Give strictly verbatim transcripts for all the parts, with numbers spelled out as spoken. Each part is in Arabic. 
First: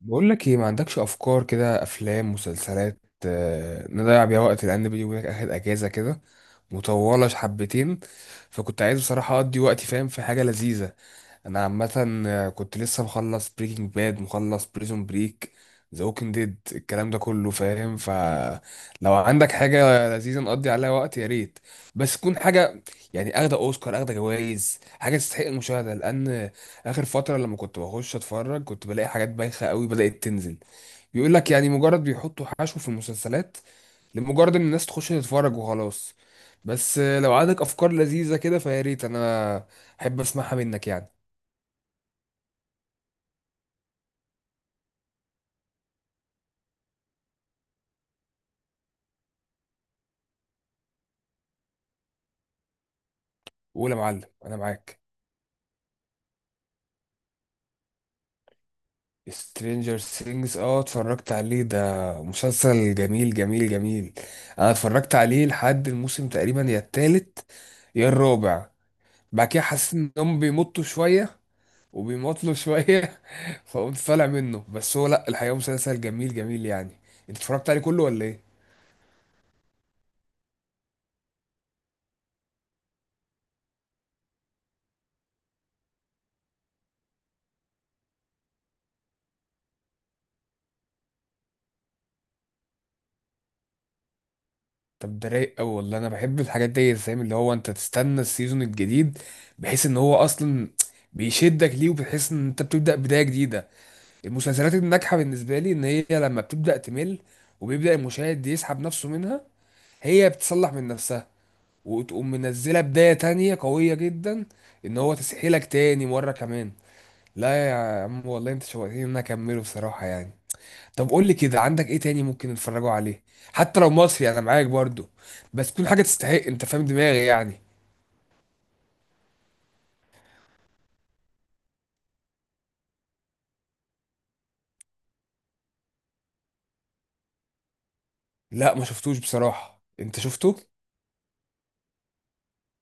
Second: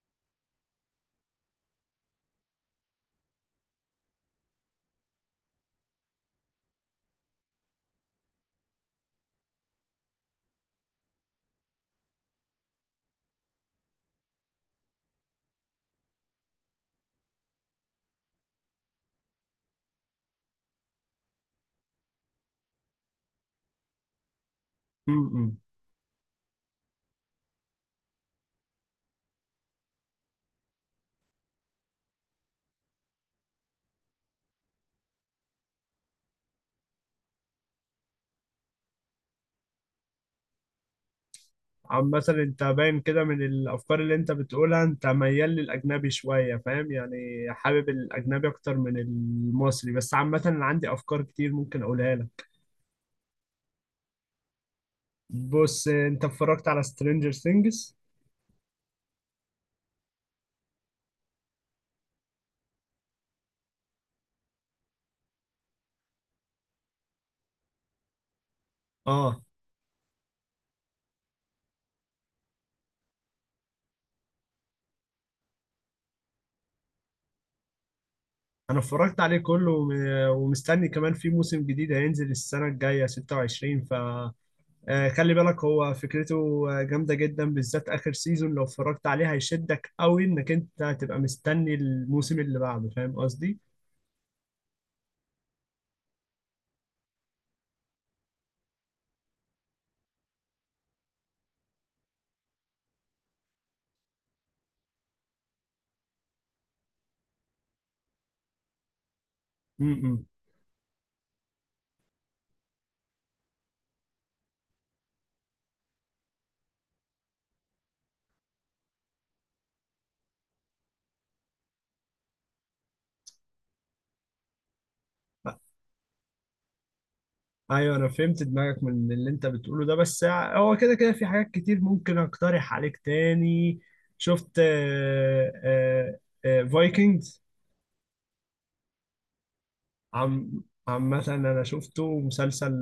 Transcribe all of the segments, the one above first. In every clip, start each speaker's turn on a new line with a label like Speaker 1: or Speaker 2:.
Speaker 1: بقول لك ايه، ما عندكش افكار كده؟ افلام، مسلسلات. آه، نضيع بيها وقت، لان بيني وبينك اخد اجازه كده مطوله حبتين. فكنت عايز بصراحه اقضي وقتي، فاهم، في حاجه لذيذه. انا عامه آه، كنت لسه مخلص بريكنج باد، مخلص بريزون بريك، ذا ووكينج ديد، الكلام ده كله فاهم. فلو عندك حاجه لذيذه نقضي عليها وقت، يا ريت. بس تكون حاجه يعني اخده اوسكار، اخده جوائز، حاجه تستحق
Speaker 2: امم
Speaker 1: المشاهده، لان اخر فتره لما كنت بخش اتفرج كنت بلاقي حاجات بايخه قوي بدات تنزل، بيقول لك، يعني مجرد بيحطوا حشو في المسلسلات لمجرد ان الناس تخش تتفرج وخلاص. بس آه، لو عندك افكار لذيذه كده، فيا ريت انا احب اسمعها منك يعني.
Speaker 2: عم مثلا انت باين كده من الافكار اللي انت بتقولها، انت ميال للاجنبي شويه، فاهم يعني. حابب الاجنبي اكتر من المصري، بس عامه انا عندي افكار كتير ممكن اقولها لك.
Speaker 1: قول يا معلم، انا معاك.
Speaker 2: بص، انت اتفرجت على سترينجر ثينجز؟
Speaker 1: سترينجر سينجز، اه اتفرجت عليه، ده مسلسل جميل جميل جميل. انا اتفرجت عليه لحد الموسم تقريبا يا التالت يا الرابع.
Speaker 2: اه،
Speaker 1: بعد كده حسيت انهم بيمطوا شويه وبيمطله شوية فقمت طالع منه، بس هو لأ، الحقيقة مسلسل جميل جميل يعني. انت اتفرجت عليه كله ولا ايه؟
Speaker 2: انا اتفرجت عليه كله وم- ومستني كمان في موسم جديد هينزل السنه الجايه ستة وعشرين. ف آه، خلي بالك هو فكرته آه، جامده جدا، بالذات اخر سيزون لو اتفرجت عليه هيشدك قوي انك انت هتبقى مستني الموسم اللي بعده، فاهم قصدي.
Speaker 1: طب ده رايق أوي والله، أنا بحب الحاجات دي فاهم، اللي هو انت تستنى السيزون الجديد، بحيث ان هو أصلا بيشدك ليه، وبتحس ان انت بتبدأ بداية جديدة. المسلسلات الناجحة بالنسبة لي ان هي لما بتبدأ تمل وبيبدأ المشاهد يسحب نفسه منها،
Speaker 2: م- م.
Speaker 1: هي بتصلح من نفسها وتقوم منزلة بداية تانية قوية جدا، ان هو تسحيلك تاني مرة كمان. لا يا عم والله انت شوقتني ان انا اكمله بصراحه يعني. طب قول لي كده، عندك ايه تاني ممكن نتفرجوا عليه، حتى لو مصري انا معاك برضو، بس تكون حاجه تستحق، انت فاهم دماغي يعني.
Speaker 2: ايوه انا فهمت دماغك من اللي انت بتقوله ده، بس هو كده كده في حاجات كتير ممكن اقترح عليك تاني. شفت فايكنجز؟
Speaker 1: لا، ما شفتوش بصراحه، انت شفته؟
Speaker 2: عم عم مثلا انا شفته مسلسل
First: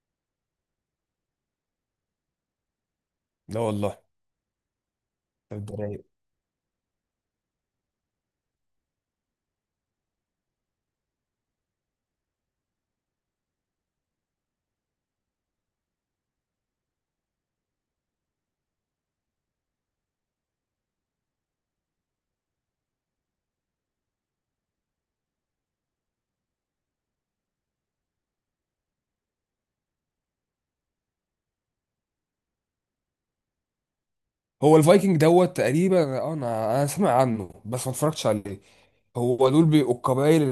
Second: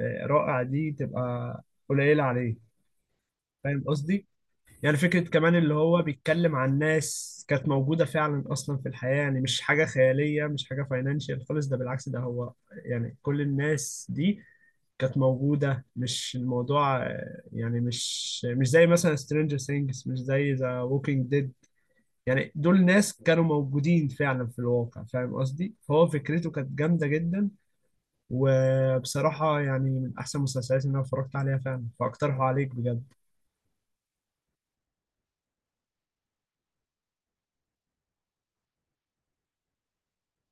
Speaker 2: آه، رائع. دي تبقى قليلة عليه،
Speaker 1: لا
Speaker 2: فاهم
Speaker 1: والله.
Speaker 2: قصدي. يعني فكرة كمان
Speaker 1: طب
Speaker 2: اللي
Speaker 1: ده
Speaker 2: هو
Speaker 1: رايق.
Speaker 2: بيتكلم عن ناس كانت موجودة فعلا أصلا في الحياة، يعني مش حاجة خيالية، مش حاجة فاينانشال خالص، ده بالعكس، ده هو يعني كل الناس دي كانت موجودة. مش الموضوع آه، يعني مش مش زي مثلا سترينجر ثينجز، مش زي ذا ووكينج ديد. يعني دول ناس كانوا موجودين فعلا في الواقع، فاهم قصدي. فهو فكرته كانت جامدة جدا، وبصراحة يعني من أحسن المسلسلات اللي أنا اتفرجت عليها فعلا، فأقترحه عليك بجد.
Speaker 1: هو الفايكنج دوت تقريبا، اه انا انا سامع عنه بس ما اتفرجتش عليه. هو دول بيبقوا القبائل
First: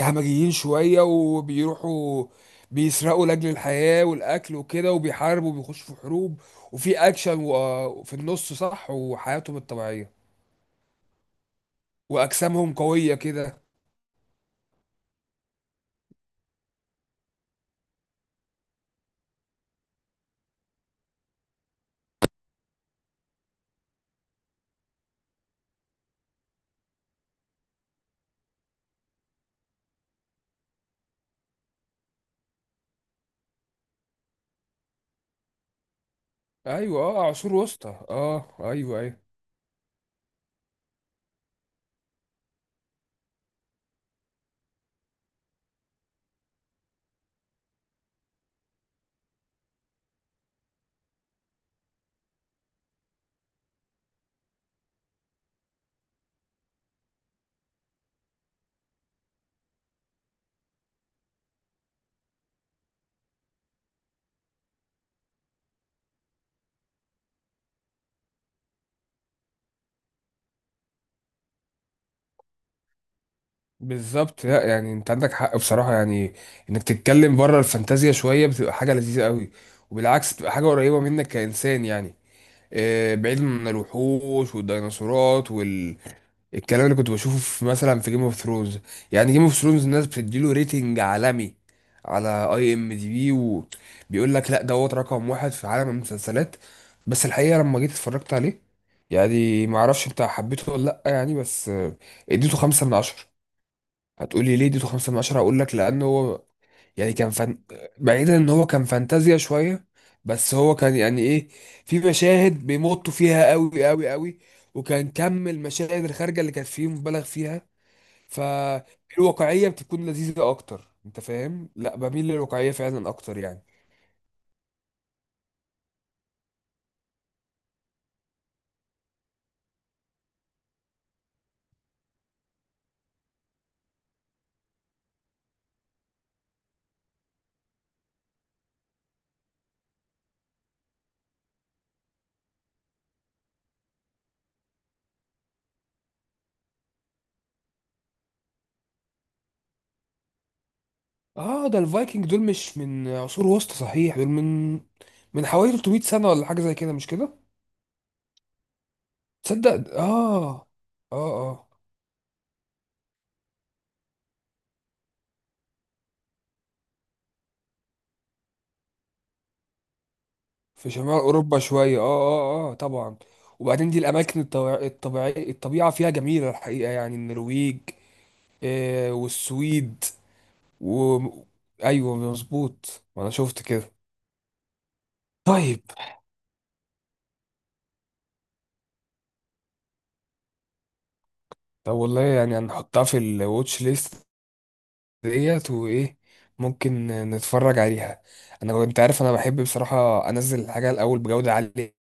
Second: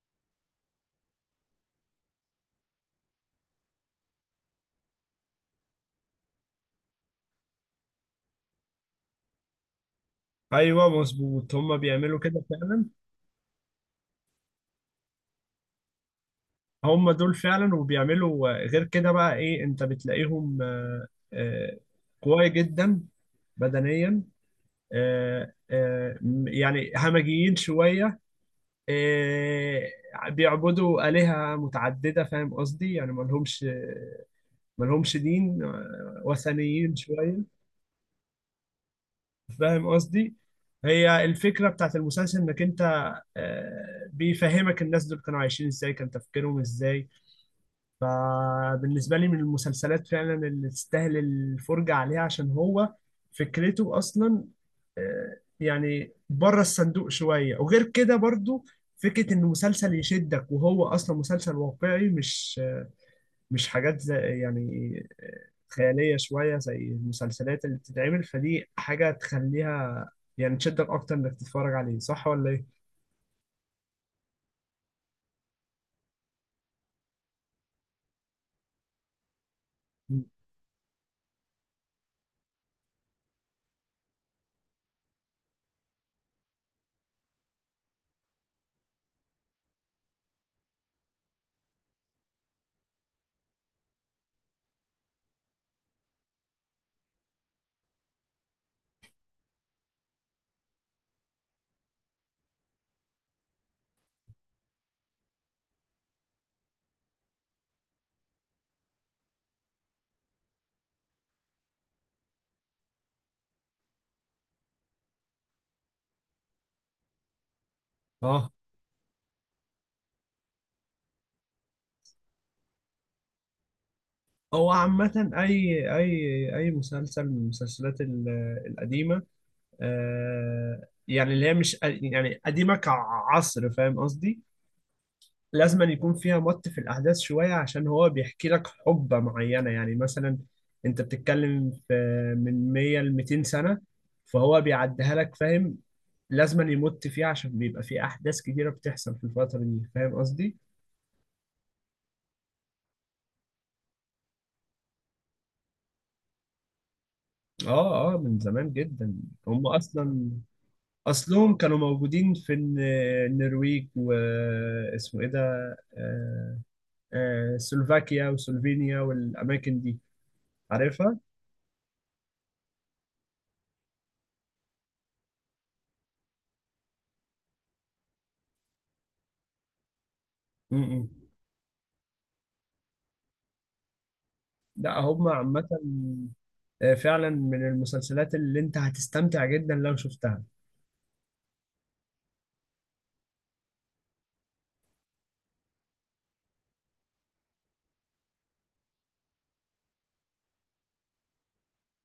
Speaker 1: الهمجيين شوية، وبيروحوا بيسرقوا لأجل الحياة والأكل وكده، وبيحاربوا وبيخشوا في حروب وفي أكشن، و- في النص صح، وحياتهم الطبيعية
Speaker 2: أيوه مظبوط، هما بيعملوا كده
Speaker 1: وأجسامهم
Speaker 2: فعلا.
Speaker 1: قوية كده.
Speaker 2: هما دول فعلا، وبيعملوا آه، غير كده بقى إيه أنت بتلاقيهم آه، قوي جدا بدنيا، آه، آه، م- يعني همجيين شوية، آه، بيعبدوا آلهة متعددة، فاهم قصدي، يعني ملهمش ملهمش دين، آه، وثنيين
Speaker 1: أيوة، أه
Speaker 2: شوية.
Speaker 1: عصور وسطى، أه أيوة أيوة.
Speaker 2: فاهم قصدي، هي الفكرة بتاعت المسلسل إنك أنت آه، بيفهمك الناس دول كانوا عايشين إزاي، كان تفكيرهم إزاي. فبالنسبة لي من المسلسلات فعلا اللي تستاهل الفرجة عليها، عشان هو فكرته أصلا آه، يعني بره الصندوق شوية. وغير كده برضو فكرة إن مسلسل يشدك وهو أصلا مسلسل واقعي، مش مش حاجات زي، يعني آه، خيالية شوية زي المسلسلات اللي بتتعمل، فدي حاجة تخليها يعني تشدك أكتر إنك تتفرج عليه، صح ولا إيه؟
Speaker 1: بالظبط، لا يعني أنت عندك حق بصراحة يعني، إنك تتكلم بره الفانتازيا شوية بتبقى حاجة لذيذة قوي،
Speaker 2: مم.
Speaker 1: وبالعكس بتبقى حاجة قريبة منك كإنسان يعني. آه، بعيد من الوحوش والديناصورات، الكلام اللي كنت بشوفه في مثلا في جيم اوف ثرونز. يعني جيم اوف ثرونز الناس بتديله ريتنج عالمي على اي ام دي بي، وبيقول لك لا دوت رقم واحد في عالم المسلسلات. بس الحقيقه لما جيت اتفرجت عليه يعني، ما اعرفش انت حبيته ولا لا يعني، بس آه، اديته خمسة من عشرة. هتقولي ليه اديته خمسة من عشرة؟ هقول لك لانه هو يعني كان فن... بعيدا ان هو كان فانتازيا شويه، بس هو كان يعني ايه، في مشاهد بيمطوا فيها قوي قوي قوي، وكان كم المشاهد الخارجه اللي كانت فيه مبالغ فيها.
Speaker 2: اه
Speaker 1: فالواقعيه بتكون لذيذه اكتر، انت فاهم، لا بميل للواقعيه فعلا اكتر يعني.
Speaker 2: هو عامة، أي أي أي مسلسل من المسلسلات ال- القديمة، آه، يعني اللي هي مش يعني قديمة كعصر، فاهم قصدي، لازم أن يكون فيها مط في الأحداث شوية، عشان هو بيحكي لك حقبة معينة. يعني مثلا أنت بتتكلم في من مائة ل 200 سنة، فهو بيعديها لك، فاهم. لازم أن يمط فيها عشان بيبقى في أحداث كتيرة بتحصل في الفترة دي، فاهم قصدي؟
Speaker 1: اه ده الفايكنج دول مش من عصور وسطى صحيح، دول من من حوالي 300 سنه ولا حاجه زي كده، مش كده؟
Speaker 2: آه آه من زمان جدا. هم
Speaker 1: تصدق
Speaker 2: أصلا
Speaker 1: اه اه
Speaker 2: أصلهم
Speaker 1: اه.
Speaker 2: كانوا موجودين في الن- النرويج، واسمه إيه ده آه، آه، سلوفاكيا وسلوفينيا والأماكن دي،
Speaker 1: في شمال
Speaker 2: عارفها؟
Speaker 1: اوروبا شويه، اه اه اه طبعا. وبعدين دي الاماكن الطبيع- الطبيعيه، الطبيعه فيها جميله الحقيقه يعني، النرويج آه والسويد
Speaker 2: امم.
Speaker 1: و... ايوه مظبوط، ما انا شفت كده.
Speaker 2: لا هم عامة
Speaker 1: طيب.
Speaker 2: آه، فعلا من المسلسلات اللي أنت هتستمتع جدا لو شفتها.
Speaker 1: طب والله يعني هنحطها في الواتش ليست ديت، وايه، ممكن نتفرج عليها. انا انت عارف انا بحب بصراحه انزل الحاجه الاول بجوده عاليه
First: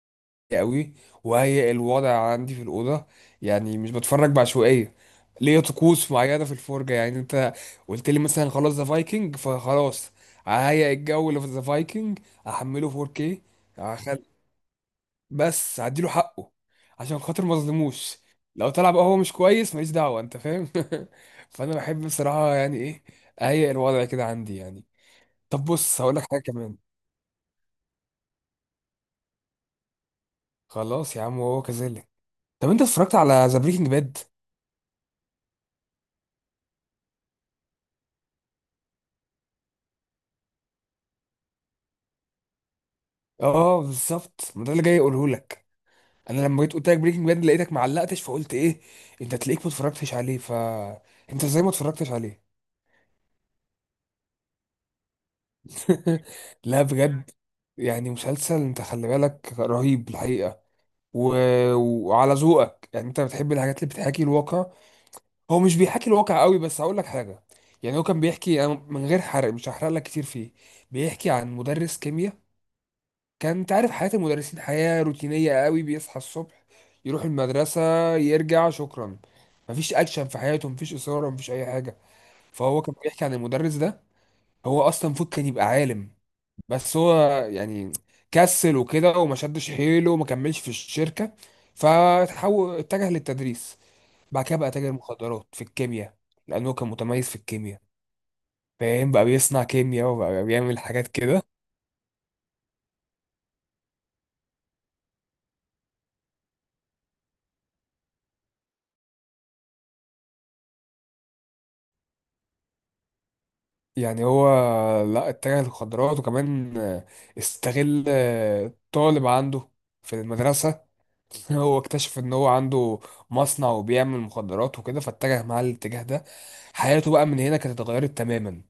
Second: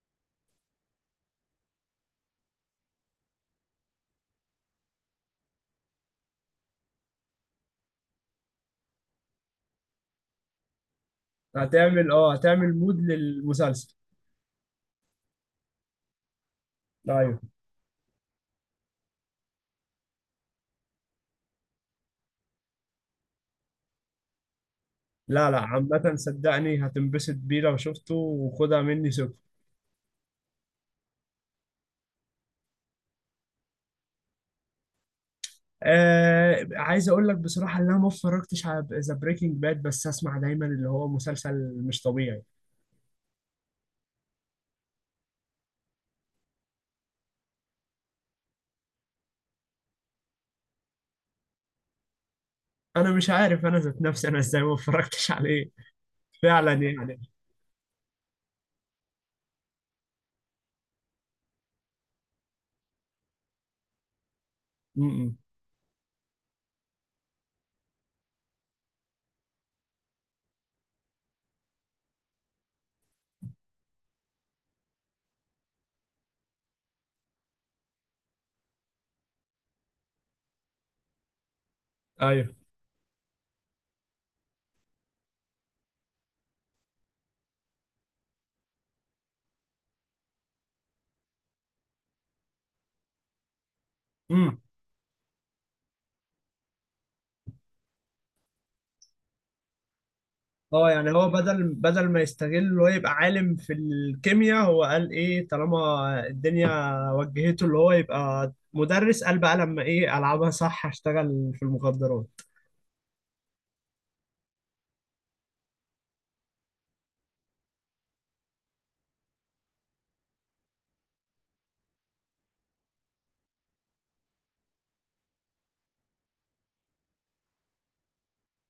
Speaker 1: قوي، وهي الوضع عندي في الأوضة، يعني مش بتفرج بعشوائية، ليا طقوس معينة في الفرجة. يعني انت قلت لي مثلا خلاص ذا فايكنج، فخلاص ههيئ الجو اللي في ذا
Speaker 2: هتعمل
Speaker 1: فايكنج،
Speaker 2: اه، هتعمل
Speaker 1: احمله
Speaker 2: مود
Speaker 1: فور كيه،
Speaker 2: للمسلسل.
Speaker 1: هخل- بس هديله حقه عشان
Speaker 2: أيوه.
Speaker 1: خاطر ما اظلموش. لو طلع بقى هو مش كويس ماليش دعوة، انت فاهم فانا بحب بصراحة يعني ايه، اهيئ الوضع كده عندي يعني.
Speaker 2: لا لا،
Speaker 1: طب بص
Speaker 2: عامة
Speaker 1: هقول لك حاجة كمان،
Speaker 2: صدقني هتنبسط بيه لو شفته، وخدها مني سكر.
Speaker 1: خلاص يا عم وهو كذلك. طب انت اتفرجت على ذا بريكنج باد؟
Speaker 2: آه عايز أقول لك بصراحة إن أنا ما اتفرجتش على ذا بريكنج باد، بس أسمع دايما اللي هو مسلسل مش طبيعي.
Speaker 1: اه بالظبط، ما ده اللي جاي اقوله لك. انا لما جيت قلت لك بريكنج باد لقيتك معلقتش، فقلت ايه انت، تلاقيك ما اتفرجتش عليه، ف انت ازاي ما اتفرجتش عليه؟
Speaker 2: أنا مش عارف أنا ذات نفسي أنا إزاي ما اتفرجتش عليه، فعلا
Speaker 1: لا
Speaker 2: يعني.
Speaker 1: بجد، يعني مسلسل انت خلي بالك رهيب الحقيقه، و... وعلى ذوقك يعني، انت بتحب الحاجات اللي بتحاكي الواقع.
Speaker 2: م -م.
Speaker 1: هو مش بيحاكي الواقع قوي، بس هقول لك حاجه. يعني هو كان بيحكي، أنا من غير حرق مش هحرق لك كتير فيه، بيحكي عن مدرس كيمياء. كان انت عارف حياة المدرسين حياة روتينية قوي، بيصحى الصبح يروح المدرسة يرجع، شكرا، مفيش اكشن في حياته، مفيش اثارة، مفيش اي حاجة.
Speaker 2: أيوه.
Speaker 1: فهو كان بيحكي عن المدرس ده، هو اصلا المفروض كان يبقى عالم، بس هو يعني كسل وكده وما شدش حيله وما كملش في الشركة، فتحول اتجه للتدريس. بعد كده
Speaker 2: امم.
Speaker 1: بقى تاجر مخدرات في الكيمياء، لانه كان متميز في الكيمياء فاهم، بقى بيصنع كيمياء وبقى بيعمل
Speaker 2: اه
Speaker 1: حاجات
Speaker 2: يعني هو
Speaker 1: كده.
Speaker 2: بدل بدل ما يستغل اللي هو يبقى عالم في الكيمياء، هو قال ايه، طالما الدنيا وجهته اللي هو يبقى مدرس، قال بقى لما ايه، العبها صح، هشتغل في المخدرات.
Speaker 1: يعني هو، لا، اتجه للمخدرات، وكمان آه، استغل آه، طالب عنده في المدرسة هو اكتشف ان هو عنده مصنع وبيعمل مخدرات وكده، فاتجه معاه الاتجاه ده. حياته بقى من هنا كانت اتغيرت تماما.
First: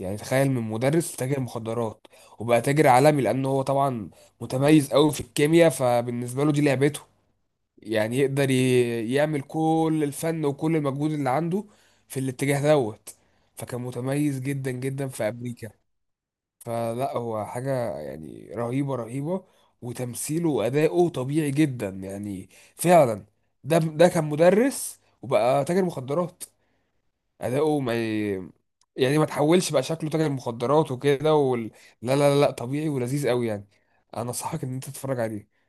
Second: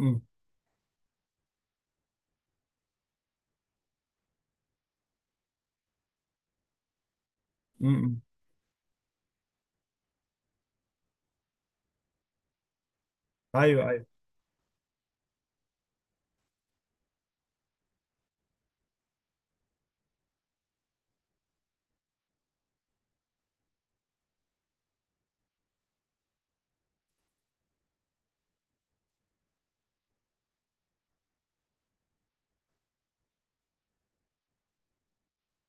Speaker 1: يعني تخيل، من مدرس تاجر مخدرات، وبقى تاجر عالمي، لانه هو طبعا متميز قوي في الكيمياء، فبالنسبة له دي لعبته، يعني
Speaker 2: امم.
Speaker 1: يقدر ي- يعمل كل الفن وكل المجهود اللي عنده في الاتجاه دوت. فكان
Speaker 2: ايوه ايوه.
Speaker 1: متميز جدا جدا في أمريكا، فلا هو حاجة يعني رهيبة رهيبة، وتمثيله وأداؤه طبيعي جدا يعني، فعلا ده ده كان مدرس وبقى تاجر مخدرات، أداؤه ما ي- يعني ما تحولش بقى شكله تاجر مخدرات وكده وال... لا لا لا لا، طبيعي ولذيذ قوي يعني. انا انصحك ان انت تتفرج عليه،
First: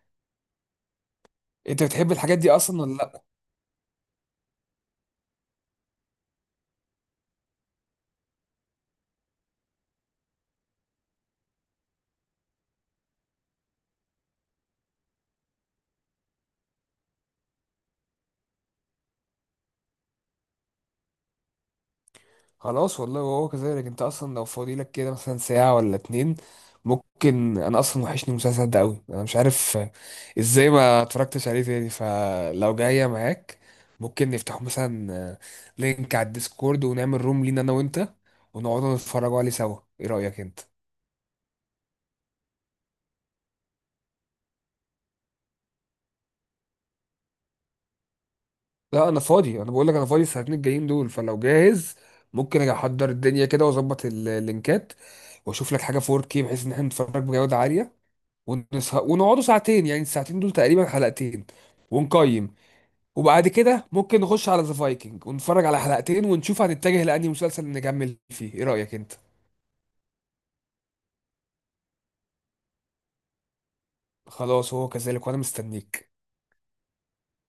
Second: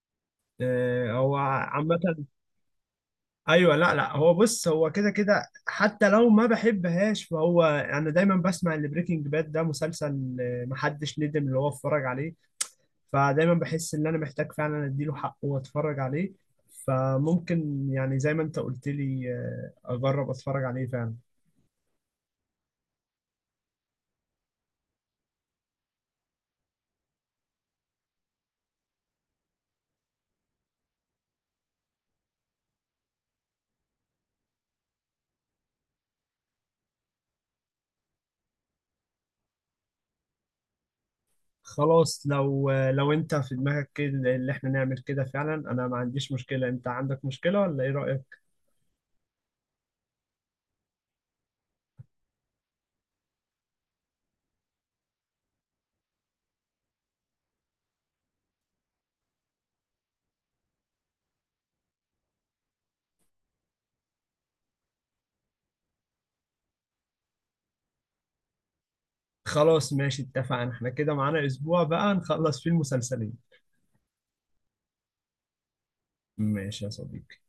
Speaker 2: آه هو
Speaker 1: انت بتحب
Speaker 2: عامة،
Speaker 1: الحاجات دي اصلا ولا لا؟
Speaker 2: ايوه لا لا، هو بص، هو كده كده حتى لو ما بحبهاش، فهو انا دايما بسمع ان بريكنج باد ده مسلسل آه، محدش ندم اللي هو اتفرج عليه، فدايما بحس ان انا محتاج فعلا اديله حقه واتفرج عليه. فممكن يعني زي ما انت قلت لي آه، اجرب اتفرج عليه فعلا.
Speaker 1: خلاص والله وهو كذلك. انت اصلا لو فاضي لك كده مثلا ساعة ولا اتنين، ممكن، انا اصلا وحشني المسلسل ده قوي، انا مش عارف ازاي ما اتفرجتش عليه تاني. فلو جاية معاك، ممكن نفتح مثلا لينك على الديسكورد، ونعمل روم لينا انا وانت، ونقعد نتفرجوا عليه سوا، ايه رأيك انت؟
Speaker 2: خلاص، لو آه، لو انت في دماغك كده اللي احنا نعمل كده فعلا، انا ما عنديش مشكلة، انت عندك مشكلة ولا ايه رأيك؟
Speaker 1: لا انا فاضي، انا بقول لك انا فاضي الساعتين الجايين دول، فلو جاهز ممكن اجي احضر الدنيا كده، واظبط ال- اللينكات، واشوف لك حاجة فور كيه بحيث ان احنا نتفرج بجودة عالية، ونس- ونقعدوا ساعتين، يعني الساعتين دول تقريبا حلقتين ونقيم. وبعد كده ممكن نخش على ذا فايكنج ونتفرج على حلقتين، ونشوف هنتجه لأنهي مسلسل نكمل فيه، ايه رأيك انت؟
Speaker 2: خلاص ماشي، اتفقنا، احنا كده معانا اسبوع بقى نخلص فيه المسلسلين.
Speaker 1: خلاص هو كذلك، وانا مستنيك.
Speaker 2: ماشي يا صديقي.